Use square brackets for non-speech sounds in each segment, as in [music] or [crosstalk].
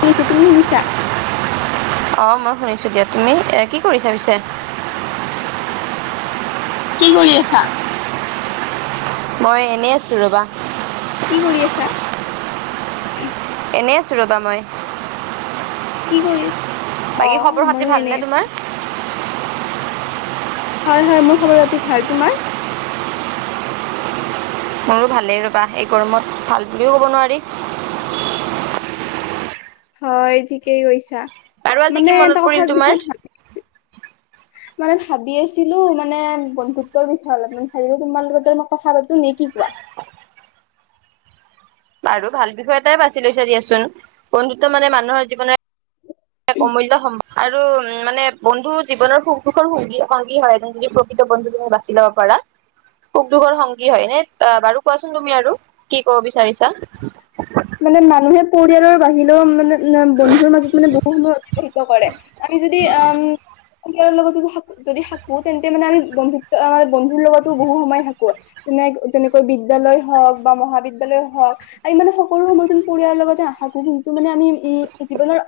শুনিছোঁ, তুমি শুনিছা। অ', মই শুনিছোঁ দিয়া তুমি, এ কি কৰিছা পিছে? কি কৰি আছা? মই এনেই আছোঁ, ৰ'বা। কি কৰি আছা? এনেই আছোঁ ৰ'বা, মই। কি কৰিছ, বাকী খবৰ অ', খাতি মইয়ো ভালনে এনেই তোমাৰ আছোঁ। হয়, হয়, মোৰ খবৰ-খাতি ভাল, তোমাৰ? মোৰো ভালেই ৰ'বা। এই গৰমত ভাল বুলিও ক'ব নোৱাৰি। হয়, ঠিকেই কৈছা, বাৰু আজি মানে কি মনত এটা কথা পৰিল বিষয়ে ভা [inaudible] মানে ভাবি আছিলোঁ, মানে বন্ধুত্বৰ বিষয়ে, অলপ মানে ভাবিলোঁ তোমালগতে অলপ কথা পাতোঁ, নে কি কোৱা। বাৰু ভাল বিষয় এটাই বাছি লৈছা দিয়াচোন, বন্ধুত্ব মানে মানুহৰ জীৱনৰ অমূল্য সম, আৰু উম, মানে বন্ধু জীৱনৰ সুখ-দুখৰ সংগী হয়, এনে যদি প্ৰ প্ৰকৃত বন্ধু, তুমি বাছি ল'ব পাৰা। সুখ-দুখৰ সংগী হয়, এনে বাৰু কোৱাচোন, তুমি আৰু, কি ক'ব বিচাৰিছা। মানে, মানুহে পৰিয়ালৰ বাহিৰেও মানে। না বন্ধুৰ মাজত মানে বহু সময় অতিবাহিত কৰে, আমি যদি উম। পৰিয়ালৰ লগতো থাকোঁ, যদি থাকোঁ, তেন্তে মানে আমি, বন্ধুত্ব আ বন্ধুৰ লগতো বহু সময় থাকোঁ। যেনে, যেনেকৈ, বিদ্যয়ালয় হওঁক বা মহাবিদ্যয়ালয় হওঁক আৰু ইমানে সৰু সময়টো পৰিয়ালাৰ লগতে নাথাকো, কিন্তু মানে আমি জীৱনৰ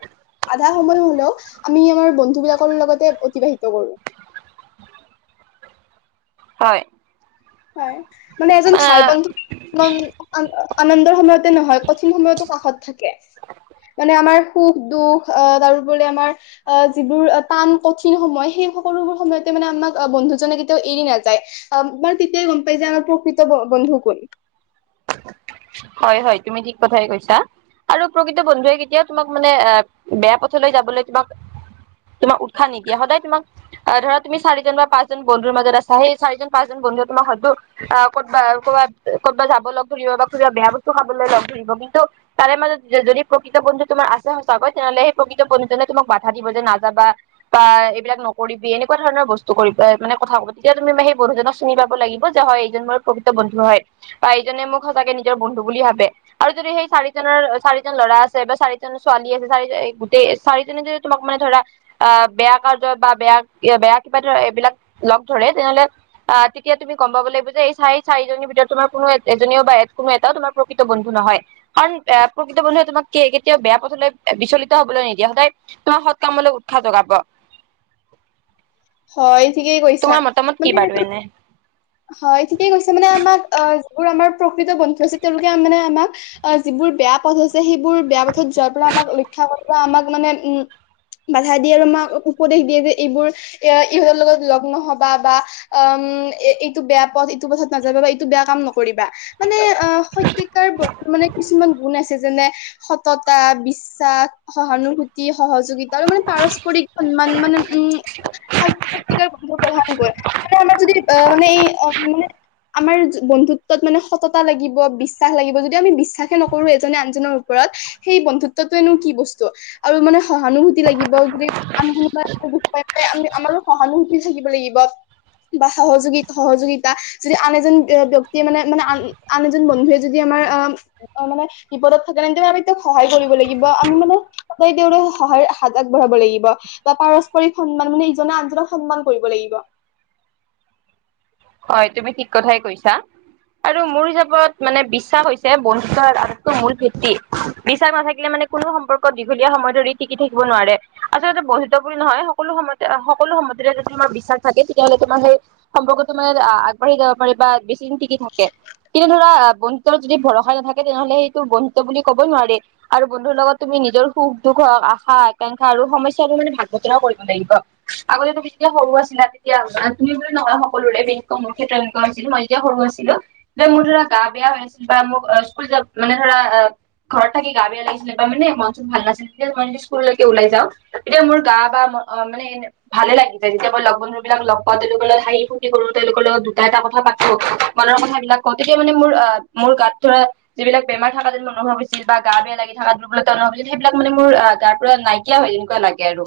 আধা সময় হ'লেও, আমি আমাৰ বন্ধু বিলাকৰ লগতে, অতিবাহিত কৰোঁ। হয়। হয়, মানে এজন ভাল আহ, বান্ধৱী, আন্দ আনন্দৰ সময়ত নহয়, কঠিন সময়তো কাষত থাকে, মানে আমাৰ সুখ-দুখ আ, তাৰোপৰি আমাৰ আ যিবোৰ টান, কঠিন সময়, সেই সকলোবোৰ সময়তে মানে, আপোনাক বন্ধুজনে কেতিয়াও এৰি নাযায়। অঁ, মই তেতিয়াই গম পাই যে আমাৰ প্ৰকৃত বন্ধু কোন! হয়, হয়। তুমি ঠিক কথাই কৈছা। আৰু প্ৰকৃত বন্ধুৱে কেতিয়াও তোমাক মানে বেয়া পথলৈ যাবলৈ তোমাক - তোমাক উৎসাহ নিদিয়ে, সদায় তোমাক- ধৰা তুমি চাৰিজন বা পাঁচজন বন্ধুৰ মাজত আছা। সেই চাৰিজন, পাঁচজন বন্ধুৱে তোমাক হয়তো - আহ ক'বা ক'ৰবা ক'বাত যাব লগ ধৰিব বা কোনোবা বেয়া বস্তু খাবলৈ লগ ধৰিব। কিন্তু - তাৰে মাজত যদি প্ৰকৃত বন্ধু তোমাৰ আছে সঁচাকৈ তেনেহলে সেই প্ৰকৃত বন্ধুজনে তোমাক বাধা দিব যে নাযাবা- বা এইবিলাক নকৰিবি এনেকুৱা ধৰণৰ বস্তু কৰিবা মানে কথা কব। তেতিয়া তুমি সেই বন্ধু জনক- চিনি পাব লাগিব যে হয় এইজন মোৰ প্ৰকৃত বন্ধু হয় বা এইজনে মোক সঁচাকে নিজৰ বন্ধু বুলি ভাবে। আৰু যদি সেই চাৰিজনৰ, চাৰিজন ল'ৰা আছে বা চাৰিজন- ছোৱালী আছে, চাৰি গোটেই চাৰিজনে যে তোমাক মানে ধৰা- আহ বেয়া কাৰ্যত বা বেয়া কিবা ধৰা এইবিলাক ধৰে তেনেহ'লে- অঁ, তেতিয়া তুমি গম পাব লাগিব যে এই চাৰি- চাৰিজনীৰ ভিতৰত তোমাৰ কোনো এজনীও বা- কোনো এটাও তোমাৰ প্ৰকৃত বন্ধু নহয়। কাৰণ এ প্ৰকৃত বন্ধুৱে তোমাক কেতিয়াও বেয়া পথলৈ বিচলিত হবলৈ নিদিয়ে, সদায়- তোমাক সৎকামলৈ উৎসাহ জগাব। হয়, ঠিকে কৈছা। তোমাৰ মতামত কি বাৰু মানে- এনে হয়, ঠিকেই কৈছে মানে আমাক অঁ যিবোৰ আমাৰ প্ৰকৃত বন্ধু আছে তেওঁলোকে মানে আমাক- অঁ, যিবোৰ বেয়া পথ হৈছে সেইবোৰ বেয়া পথত যোৱাৰ পৰা আমাক ৰক্ষা কৰিব বা আমাক মানে উম, - বাধা দিয়ে আৰু আমাক উপদেশ দিয়ে যে এইবোৰ- এ ইহঁতৰ লগত লগ নহবা বা আম এ- এইটো বেয়া পথ, ইটো পথত নাযাবা বা এইটো বেয়া কাম নকৰিবা। মানে- আ সত্যতাৰ কিছুমান গুণ আছে যেনে সততা, বিশ্বাস, - সহানুভূতি, সহযোগিতা আৰু মানে পাৰস্পৰিক সন্মান। মানে উম, - [unintelligible] গ্ৰহন কৰে মানে আমাৰ যদি আহ মানে এই মানে- আমাৰ বন্ধুত্বত মানে সততা লাগিব, বিশ্বাস লাগিব। যদি আমি বিশ্বাসে নকৰো এজনে আনজনৰ ওপৰত- সেই বন্ধুত্বটোেনো কি বস্তু! আৰু মানে সহানুভূতি লাগিব যে- আম আমি আমাৰো সহানুভতি থাকিব লাগিব বা সহযোগিতা। সহযোগিতা। যদি আন এজন ব্যক্তিয়ে মানে মানে আন আন এজন বন্ধুৱে যদি আমাৰ আহ- অঁ, মানে বিপদত থাকে ন, তেতিয়া আমি তেওঁক সহায় কৰিব লাগিব বা আমি মানে- সদায় তেওঁৰে সহায়ৰ হাত আগবঢ়াব লাগিব। বা পাৰস্পৰিক সন্মান মানে ইজনে আনজনক সন্মান কৰিব লাগিব। হয়, তুমি ঠিক কথাই কৈছা। আৰু মোৰ হিচাপত মানে বিশ্বাস হৈছে বন্ধুতাৰ আটাইতকৈ মূল ভিত্তি। বিশ্বাস নাথাকিলে মানে- কোনো সম্পৰ্ক দীঘলীয়া সময় ধৰি টিকি থাকিব নোৱাৰে। আচলতে বন্ধুত বুলি নহয় সকলো সময়ত- সকলো সম্পৰ্ক যদি তোমাৰ বিশ্বাস থাকে, তেতিয়া হ'লে তোমাৰ সেই সম্পৰ্ক- মানে আগবাঢ়ি যাব পাৰে বা বেছি দিন টিকি থাকে। কিন্তু ধৰা বন্ধুত্বত যদি ভৰসা নাথাকে তেনেহলে সেইটো বন্ধুত্ব বুলি কবই নোৱাৰি। আৰু বন্ধুৰ লগত তুমি নিজৰ সুখ -দুখক, আশা, আকাংক্ষা আৰু সমস্যাৰ মানে ভাগ বতৰাও কৰিব লাগিব। আগতে তুমি যেতিয়া সৰু আছিলা তেতিয়া তুমি বুলি নহয়- সকলোৰে মোৰ ক্ষেত্ৰ এনেকা আছিল, মই যেতিয়া সৰু আছিলোঁ। যে মোৰ ধৰা গা বেয়া হৈ আছিল বা মোক স্কুল যাব মানে ধৰা- ঘৰত থাকি গা বেয়া লাগিছিলে মানে মন চব ভাল নাছিল- তেতিয়া মই স্কুললৈকে ওলাই যাওঁ। তেতিয়া মোৰ গা বা মানে- ভালে লাগি যায়। যেতিয়া মই লগ বন্ধুবিলাক লগ পাওঁ, তেওঁলোকৰ লগত হাঁহি- কৰো তেওঁলোকৰ লগত দুটা এটা কথা পাতো। মনৰ কথাাবিলাক কওঁ তেতিয়া মানে মোৰ আহ মোৰ গাত ধৰা যিবিলাক বেমাৰ থকা যেন ম অনুভৱ হৈছিল বা গা বেয়া লাগি থাত বলা অনুভ হৈছিল সেইবিলাক মান মোৰ তাৰ পৰা নাই এতিয়াও এনেকুৱা লাগে আৰু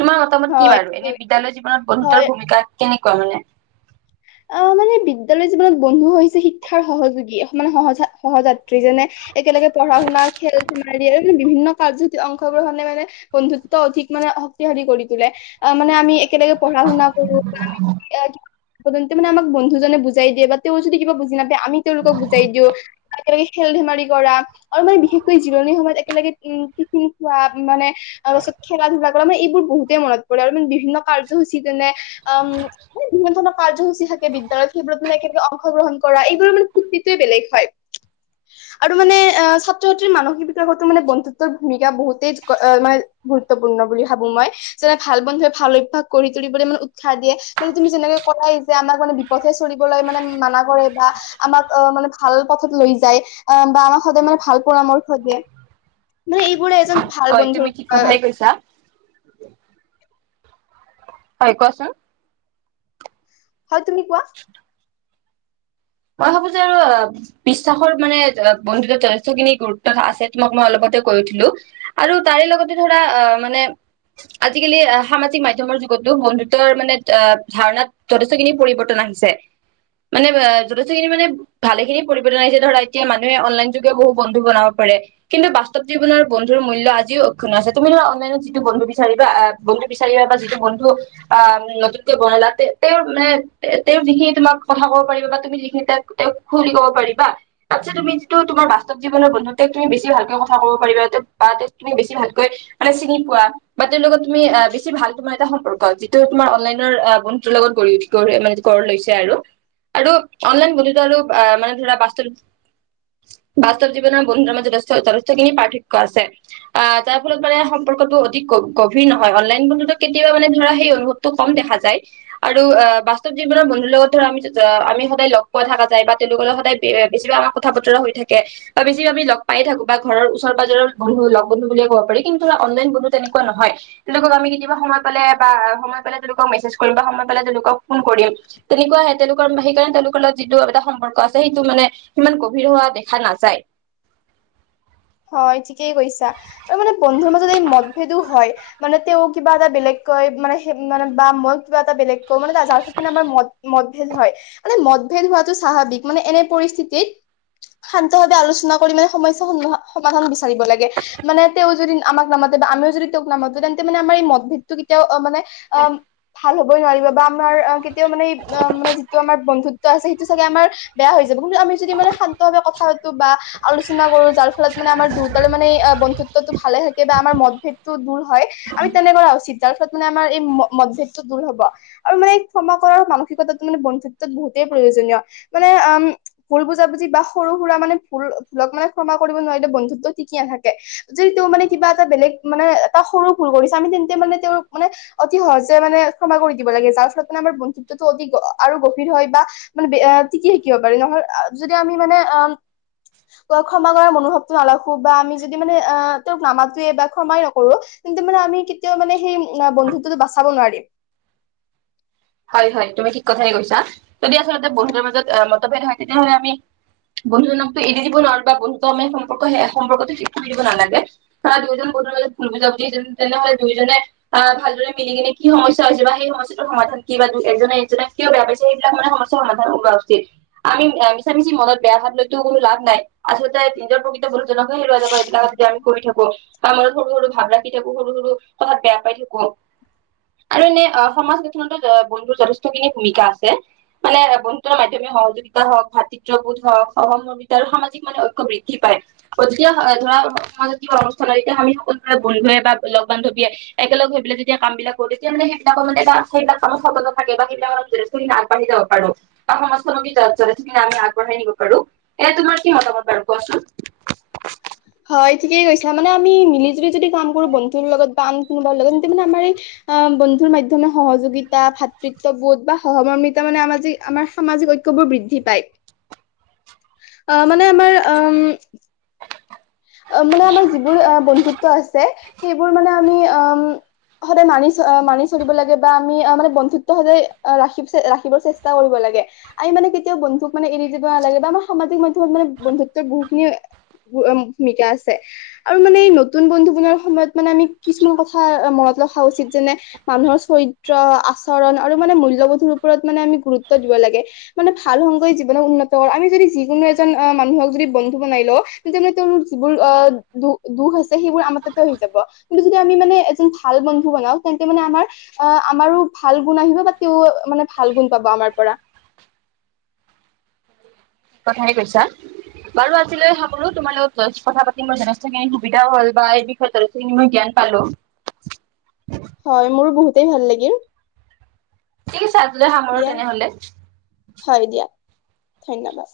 তোমাৰ মতামত কি হয় বাৰু এনে বিদ্যালয় জীৱনত বন্ধুত্বৰ হয় ভূমিকা কেনেকুৱা মানে অ মানে বিদ্যালয়ৰ জীৱনত বন্ধু হৈছে শিক্ষাৰ সহযোগী মানে সহজা সহযাত্ৰী যেনে একেলগে পঢ়া শুনা খেল ধেমালি আৰু বিভিন্ন কাৰ্য অংশগ্ৰহণে মানে বন্ধুত্ব অধিক মানে শক্তিশালী কৰি তোলে আহ মানে আমি একেলগে পঢ়া শুনা কৰোঁ মানে আমাক বন্ধুজনে বুজাই দিয়ে বা তেওঁ যদি কিবা বুজি নাপায় আমি তেওঁলোকক বুজাই দিওঁ একেলগে খেল ধেমালি কৰা আৰু মানে বিশেষকৈ জিৰণিৰ সময়ত একেলগে [unintelligible] টিফিন খোৱা মানে তাৰ পাছত খেল ধোলা মানে এইবোৰ বহুতেই মনত পৰে আৰু বিভিন্ন কাৰ্যসূচী যেনে উম বিভিন্ন ধৰণৰ কাৰ্যসূচী থাকে বিদ্যালয় সেইবোৰত মানে একেলগে অংশগ্ৰহণ কৰা এইবোৰৰ মান ফুৰ্তিটোৱে বেলেগ হয়। [inaudible] আৰু মানে আহ ছাত্ৰ ছাত্ৰীৰ মানসিক বিকাশতো মানে বন্ধুত্বৰ ভূমিকা বহুতেই মানে গুৰুত্বপূৰ্ণ বুলি ভাবো মই। যেনে ভাল বন্ধুৱে ভাল অভ্যাস কৰি তুলিবলৈ মানে উৎসাহ দিয়ে মানে তুমি যেনেকে কথা যে আমাক মানে বিপথে চলিবলৈ মানা কৰে বা আমাক অ মানে ভাল পথত লৈ যায়, বা আমাক সদায় মানে ভাল পৰামৰ্শ দিয়ে। মানে এইবোৰে এজন ভাল হয় তুমি বন্ধুৰ ঠিক কথাই কৈছা হয় কোৱাচোন! হয় তুমি কোৱা। [inaudible] মই ভাবো যে আৰু বিশ্বাসৰ মানে বন্ধুত্বত যথেষ্টখিনি গুৰুত্ব আছে তোমাক মই অলপতে কৈ উঠিলো। আৰু তাৰে লগতে ধৰা অ' মানে আজিকালি সামাজিক মাধ্যমৰ যুগতো বন্ধুত্বৰ মানে ধাৰণাত যথেষ্টখিনি পৰিৱৰ্তন আহিছে মানে যথেষ্টখিনি মানে ভালে খিনি পৰিৱৰ্তন আহিছে ধৰা এতিয়া মানুহে অনলাইন যোগেও বহু বন্ধু বনাব পাৰে। কিন্তু বাস্তৱ জীৱনৰ বন্ধুৰ মূল্য আজিও অক্ষুন্ন আছে। তুমি ধৰা অনাইনত যিটো বন্ধু বিচাৰিবা আহ বন্ধু বিচাৰিবা বা যিটো বন্ধু আহ নতুনকে বনালা তেওঁৰ মানে তেওঁৰ যিখিনি তোমাক কথা ক'ব পাৰিব বা তুমি যিখিনি তাক তেওঁক খুলি ক'ব পাৰিবা। তাতচ্চে তুমি যিটো তোমাৰ বাস্তৱ জীৱনৰ বন্ধু তেওঁ তুমি বেছি ভালকৈ কথা কব পাৰিবা বা তুমি বেছি ভালকৈ মানে চিনি পোৱা। বা তেওঁৰ লগত তুমি আহ বেছি ভাল তোমাৰ এটা সম্পৰ্ক যিটো তোমাৰ অনলাইনৰ বন্ধুতৰ লগত গঢ়ি গঢ় মানে গঢ় লৈছে আৰু। আৰু অনলাইন বন্ধুত্ব হ'লেও আহ মানে ধৰা বাস্ত বাস্তৱ জীৱনৰ বন্ধুত্বৰ মাজত যথেষ্ট খিনি পাৰ্থক্য আছে। আহ তাৰ ফলত মানে সম্পৰ্কটো অধিক গভীৰ নহয় অনলাইন বন্ধুত কেতিয়াবা মানে ধৰা সেই অনুভ কম দেখা যায়। আৰু অ বাস্তৱ জীৱনৰ বন্ধুৰ লগত ধৰা আমি সদায় লগ পোৱা থকা যায় বা তেওঁলোকৰ লগত সদায় বেছিভাগ আমাৰ কথা বতৰা হৈ থাকে। বা বেছি আমি লগ পাই থাকো বা ঘৰ ওচৰ পাজৰ বন্ধু লগ বন্ধুু বুলিয়ে কব পাৰি কিন্তু অনলাইন বন্ধু তেনেকুৱা নহয়। তেওঁলোকক আমি কেতিয়াবা সময় পালে বা সময় পালে তেওঁলোকক মেছেজ কৰিম বা সময় পালে তেওঁলোকক ফোন কৰিম তেনেকুৱা আহে তেওঁলোকৰ সেইকাৰণে তেওঁলোক ত যিটো এটা সম্পৰ্ক আছে সেইটো মানে সিমান গভীৰ হোৱা দেখা নাযায়। হয় ঠিকেই কৈছা ত মানে বন্ধুৰ মাজত এই মতভেদো হয়। মানে তেওঁ কিবা এটা বেলেগকৈ মানে- মানে বা মই কিবা এটা বেলেগ [unintelligible] ভেদ হয় মানে মতভেদ হোৱাটো স্বাভাৱিক মানে এনে পৰিস্থিতিত শান্ত ভাৱে আলোচনা কৰি মানে সমস্যা সম- সমাধান বিচাৰিব লাগে। মানে তেওঁ যদি আমাক নামাতে বা আমিও যদি তেওঁক নামাতো তেন্তে মানে আমাৰ এই মদ ভেদটো কেতিয়াও মানে অ' ভাল হবই নোৱাৰিব বা আমাৰ কেতিয়াও মানে মানে যিটো আমাৰ বন্ধুত্ব আছে সেইটো চাগে আমাৰ বেয়া হৈ যাব কিন্তু আমি যদি মানে শান্তভাৱে কথা পাতো বা আলোচনা কৰো যাৰ [unintelligible] মানে আমাৰ দুতাৰ মানে বন্ধুত্বটো ভালে [unintelligible] [unintelligible] আমাৰ মদভেদটো দূৰ হয়। আমি তেনে কৰা উচিত যাৰ ফলত মানে আমাৰ এই মদভেদটো দূৰ হব। আৰু মানে ক্ষমা কৰাৰ মানসিকতাটো মানে বন্ধুত্বত বহুতেই প্ৰয়োজনীয় মানে ভুল বুজাবুজি বা সৰু সুৰা মানে ভুল-বোৰক মানে ক্ষমা কৰিব নোৱাৰিলে বন্ধুত্ব টিকি নাথাকে। যদি তেওঁ মানে কিবা এটা বেলেগ মানে এটা সৰু ভুল কৰিছে আমি তেন্তে মানে তেওঁৰ মানে অতি সহজে মানে ক্ষমা কৰি দিব লাগে যাৰ ফলত মানে আমাৰ বন্ধুত্বটো অতি আৰু গভীৰ হয় বা মানে বেয়া টিকি থাকিব পাৰি নহয় যদি আমি মানে অ ক্ষমা কৰ মনোভাৱ নাৰাখো বা আমি যদি মানে আহ তেওঁক নামাতোৱে বা ক্ষমায়ে নকৰো। কিন্তু মানে আমি কেতিয়াও মানে সেই বন্ধুত্ব টো বাচাব নোৱাৰিম। হয়, হয় তুমি ঠিক কথাই কৈছা যদি আচলতে বন্ধুৰ মাজত মতভেদ হয় তেতিয়াহলে আমি বন্ধু নামতটো এৰি দিব নোৱাৰো বা বন্ধুটো আমি সম্পৰ্ক সম্পৰ্কতটো চি চি দিব নালাগে। হা দুয়োজন বন্ধু মাজত ভুল বুজা বুজি তেনেহলে দুইজনেই অ' ভালদৰে মিলি কিনে কি সমস্যা হৈছে বা সেই সমস্যাটো সমাধান কিবা এজনে এজনে কিয় বেয়াপাইছে এইবিলাক মানে সমস্যা সমাধান হোৱা উচিত। আমি মিছামিছি মনত বেয়া ভাবলৈতো লাভ নাই আচলতে নিজৰ প্ৰকৃত বন্ধুজনকহে হেৰুৱা যাব এইবিলাক [unintelligible] কৰি থাকো আমাৰ সৰু সৰু ভাব ৰাখি থাকো সৰু সৰু বেয়া পাই থাকোঁক [unintelligible] এনে সমাজ গঠনত বন্ধুৰ যথেষ্টখিনি ভুমিকা আছে। মানে বন্ধুত্ব মাধ্যমিক সহযোগিতা হওঁক ভাতৃত্ববোধ হওঁক সহযোগিতা আৰু সামাজিক মানে ঐক্য বৃদ্ধি পায়। যেতিয়া ধৰা সমাজত অনুষ্ঠান হয় তেতিয়া আমি সকলোে বন্ধুৱে বা লগ বান্ধৱীয়ে একেলগ হৈ পেলাই যেতিয়া কামবিলাক কৰো তেতিয়া মানে সেইবিলাক মানে [unintelligible] [unintelligible] সতন্ত থাকে বা সেই বিলাকত যথেষ্টখিনি আগবাঢ়ি যাব পাৰো। অ সমাজখন যথেষ্টখিনি আমি আগবঢ়াই নিব পাৰো এয়া তোমাৰ কি মতামত বাৰো কোৱাচোন? [inaudible] হয়, ঠিকেই কৈছা মানে আমি মিলি জুলি যদি কাম কৰো বন্ধুৰ লগত বা আন কোনোবাৰ লগত তেন্তে আমাৰ এই অ' বন্ধুৰ মাধ্যমে সহযোগিতা ভাতৃত্ববোধ বা সহৰ্মিতা মানে আমাৰ যি আমাৰ সামাজিক [unintelligible] বৃদ্ধি পায়। অ' মানে আমাৰ উম, অ' মানে আমাৰ যিবোৰ বন্ধুত্ব আছে সেইবোৰ মানে আমি উম, সদায় মানি চ মানি চলিব লাগে বা আমি মানে বন্ধুত্ব সদায় ৰাখিব ৰাখিবৰ চেষ্টা কৰিব লাগে। আমি মানে কেতিয়াও বন্ধুক মানে এৰি দিব নালাগে বা আমাৰ সামাজিক মাধ্যমত মানে বন্ধুত্বৰ বহুখিনি [unintelligible] আছে। আৰু মানে নতুন বন্ধু বনোৱাৰ সময়ত মানে আমি কিছুমান কথা মনত ৰখা উচিত যেনে মানুহৰ চৰিত্ৰ আচৰণ আৰু মানে মূল্যবোধৰ ওপৰত মানে আমি গুৰুত্ব দিব লাগে। মানে ভাল সংগই জীৱনৰ উন্নত আমি যদি যিকোনো এজন মানুহক যদি বন্ধু বনাই লওঁ তেন্তে মানে তেওঁৰ [unintelligible] বোৰ [unintelligible] আমাৰ তাতে আহি যাব। কিন্তু যদি আমি মানে এজন ভাল বন্ধু বনাওঁ তেন্তে মানে আমাৰ অ' আমাৰো ভাল গুণ আহিব বা তেওঁ মানে ভাল গুণ পাব আমাৰ পৰা। কথাই কৈছা বাৰু আজিলৈ সামৰো তোমাৰ লগত কথা পাতিম বাৰু যথেষ্টখিনি সুবিধাও হ'ল বা যঠেষ্ট খিনি মই জ্ঞান পালো। হয় মোৰো বহুতেই ভাল লাগিল। ঠিক আছে আজিলে সামৰো দিয়া তেনেহলে। হয় দিয়া, ধন্যবাদ।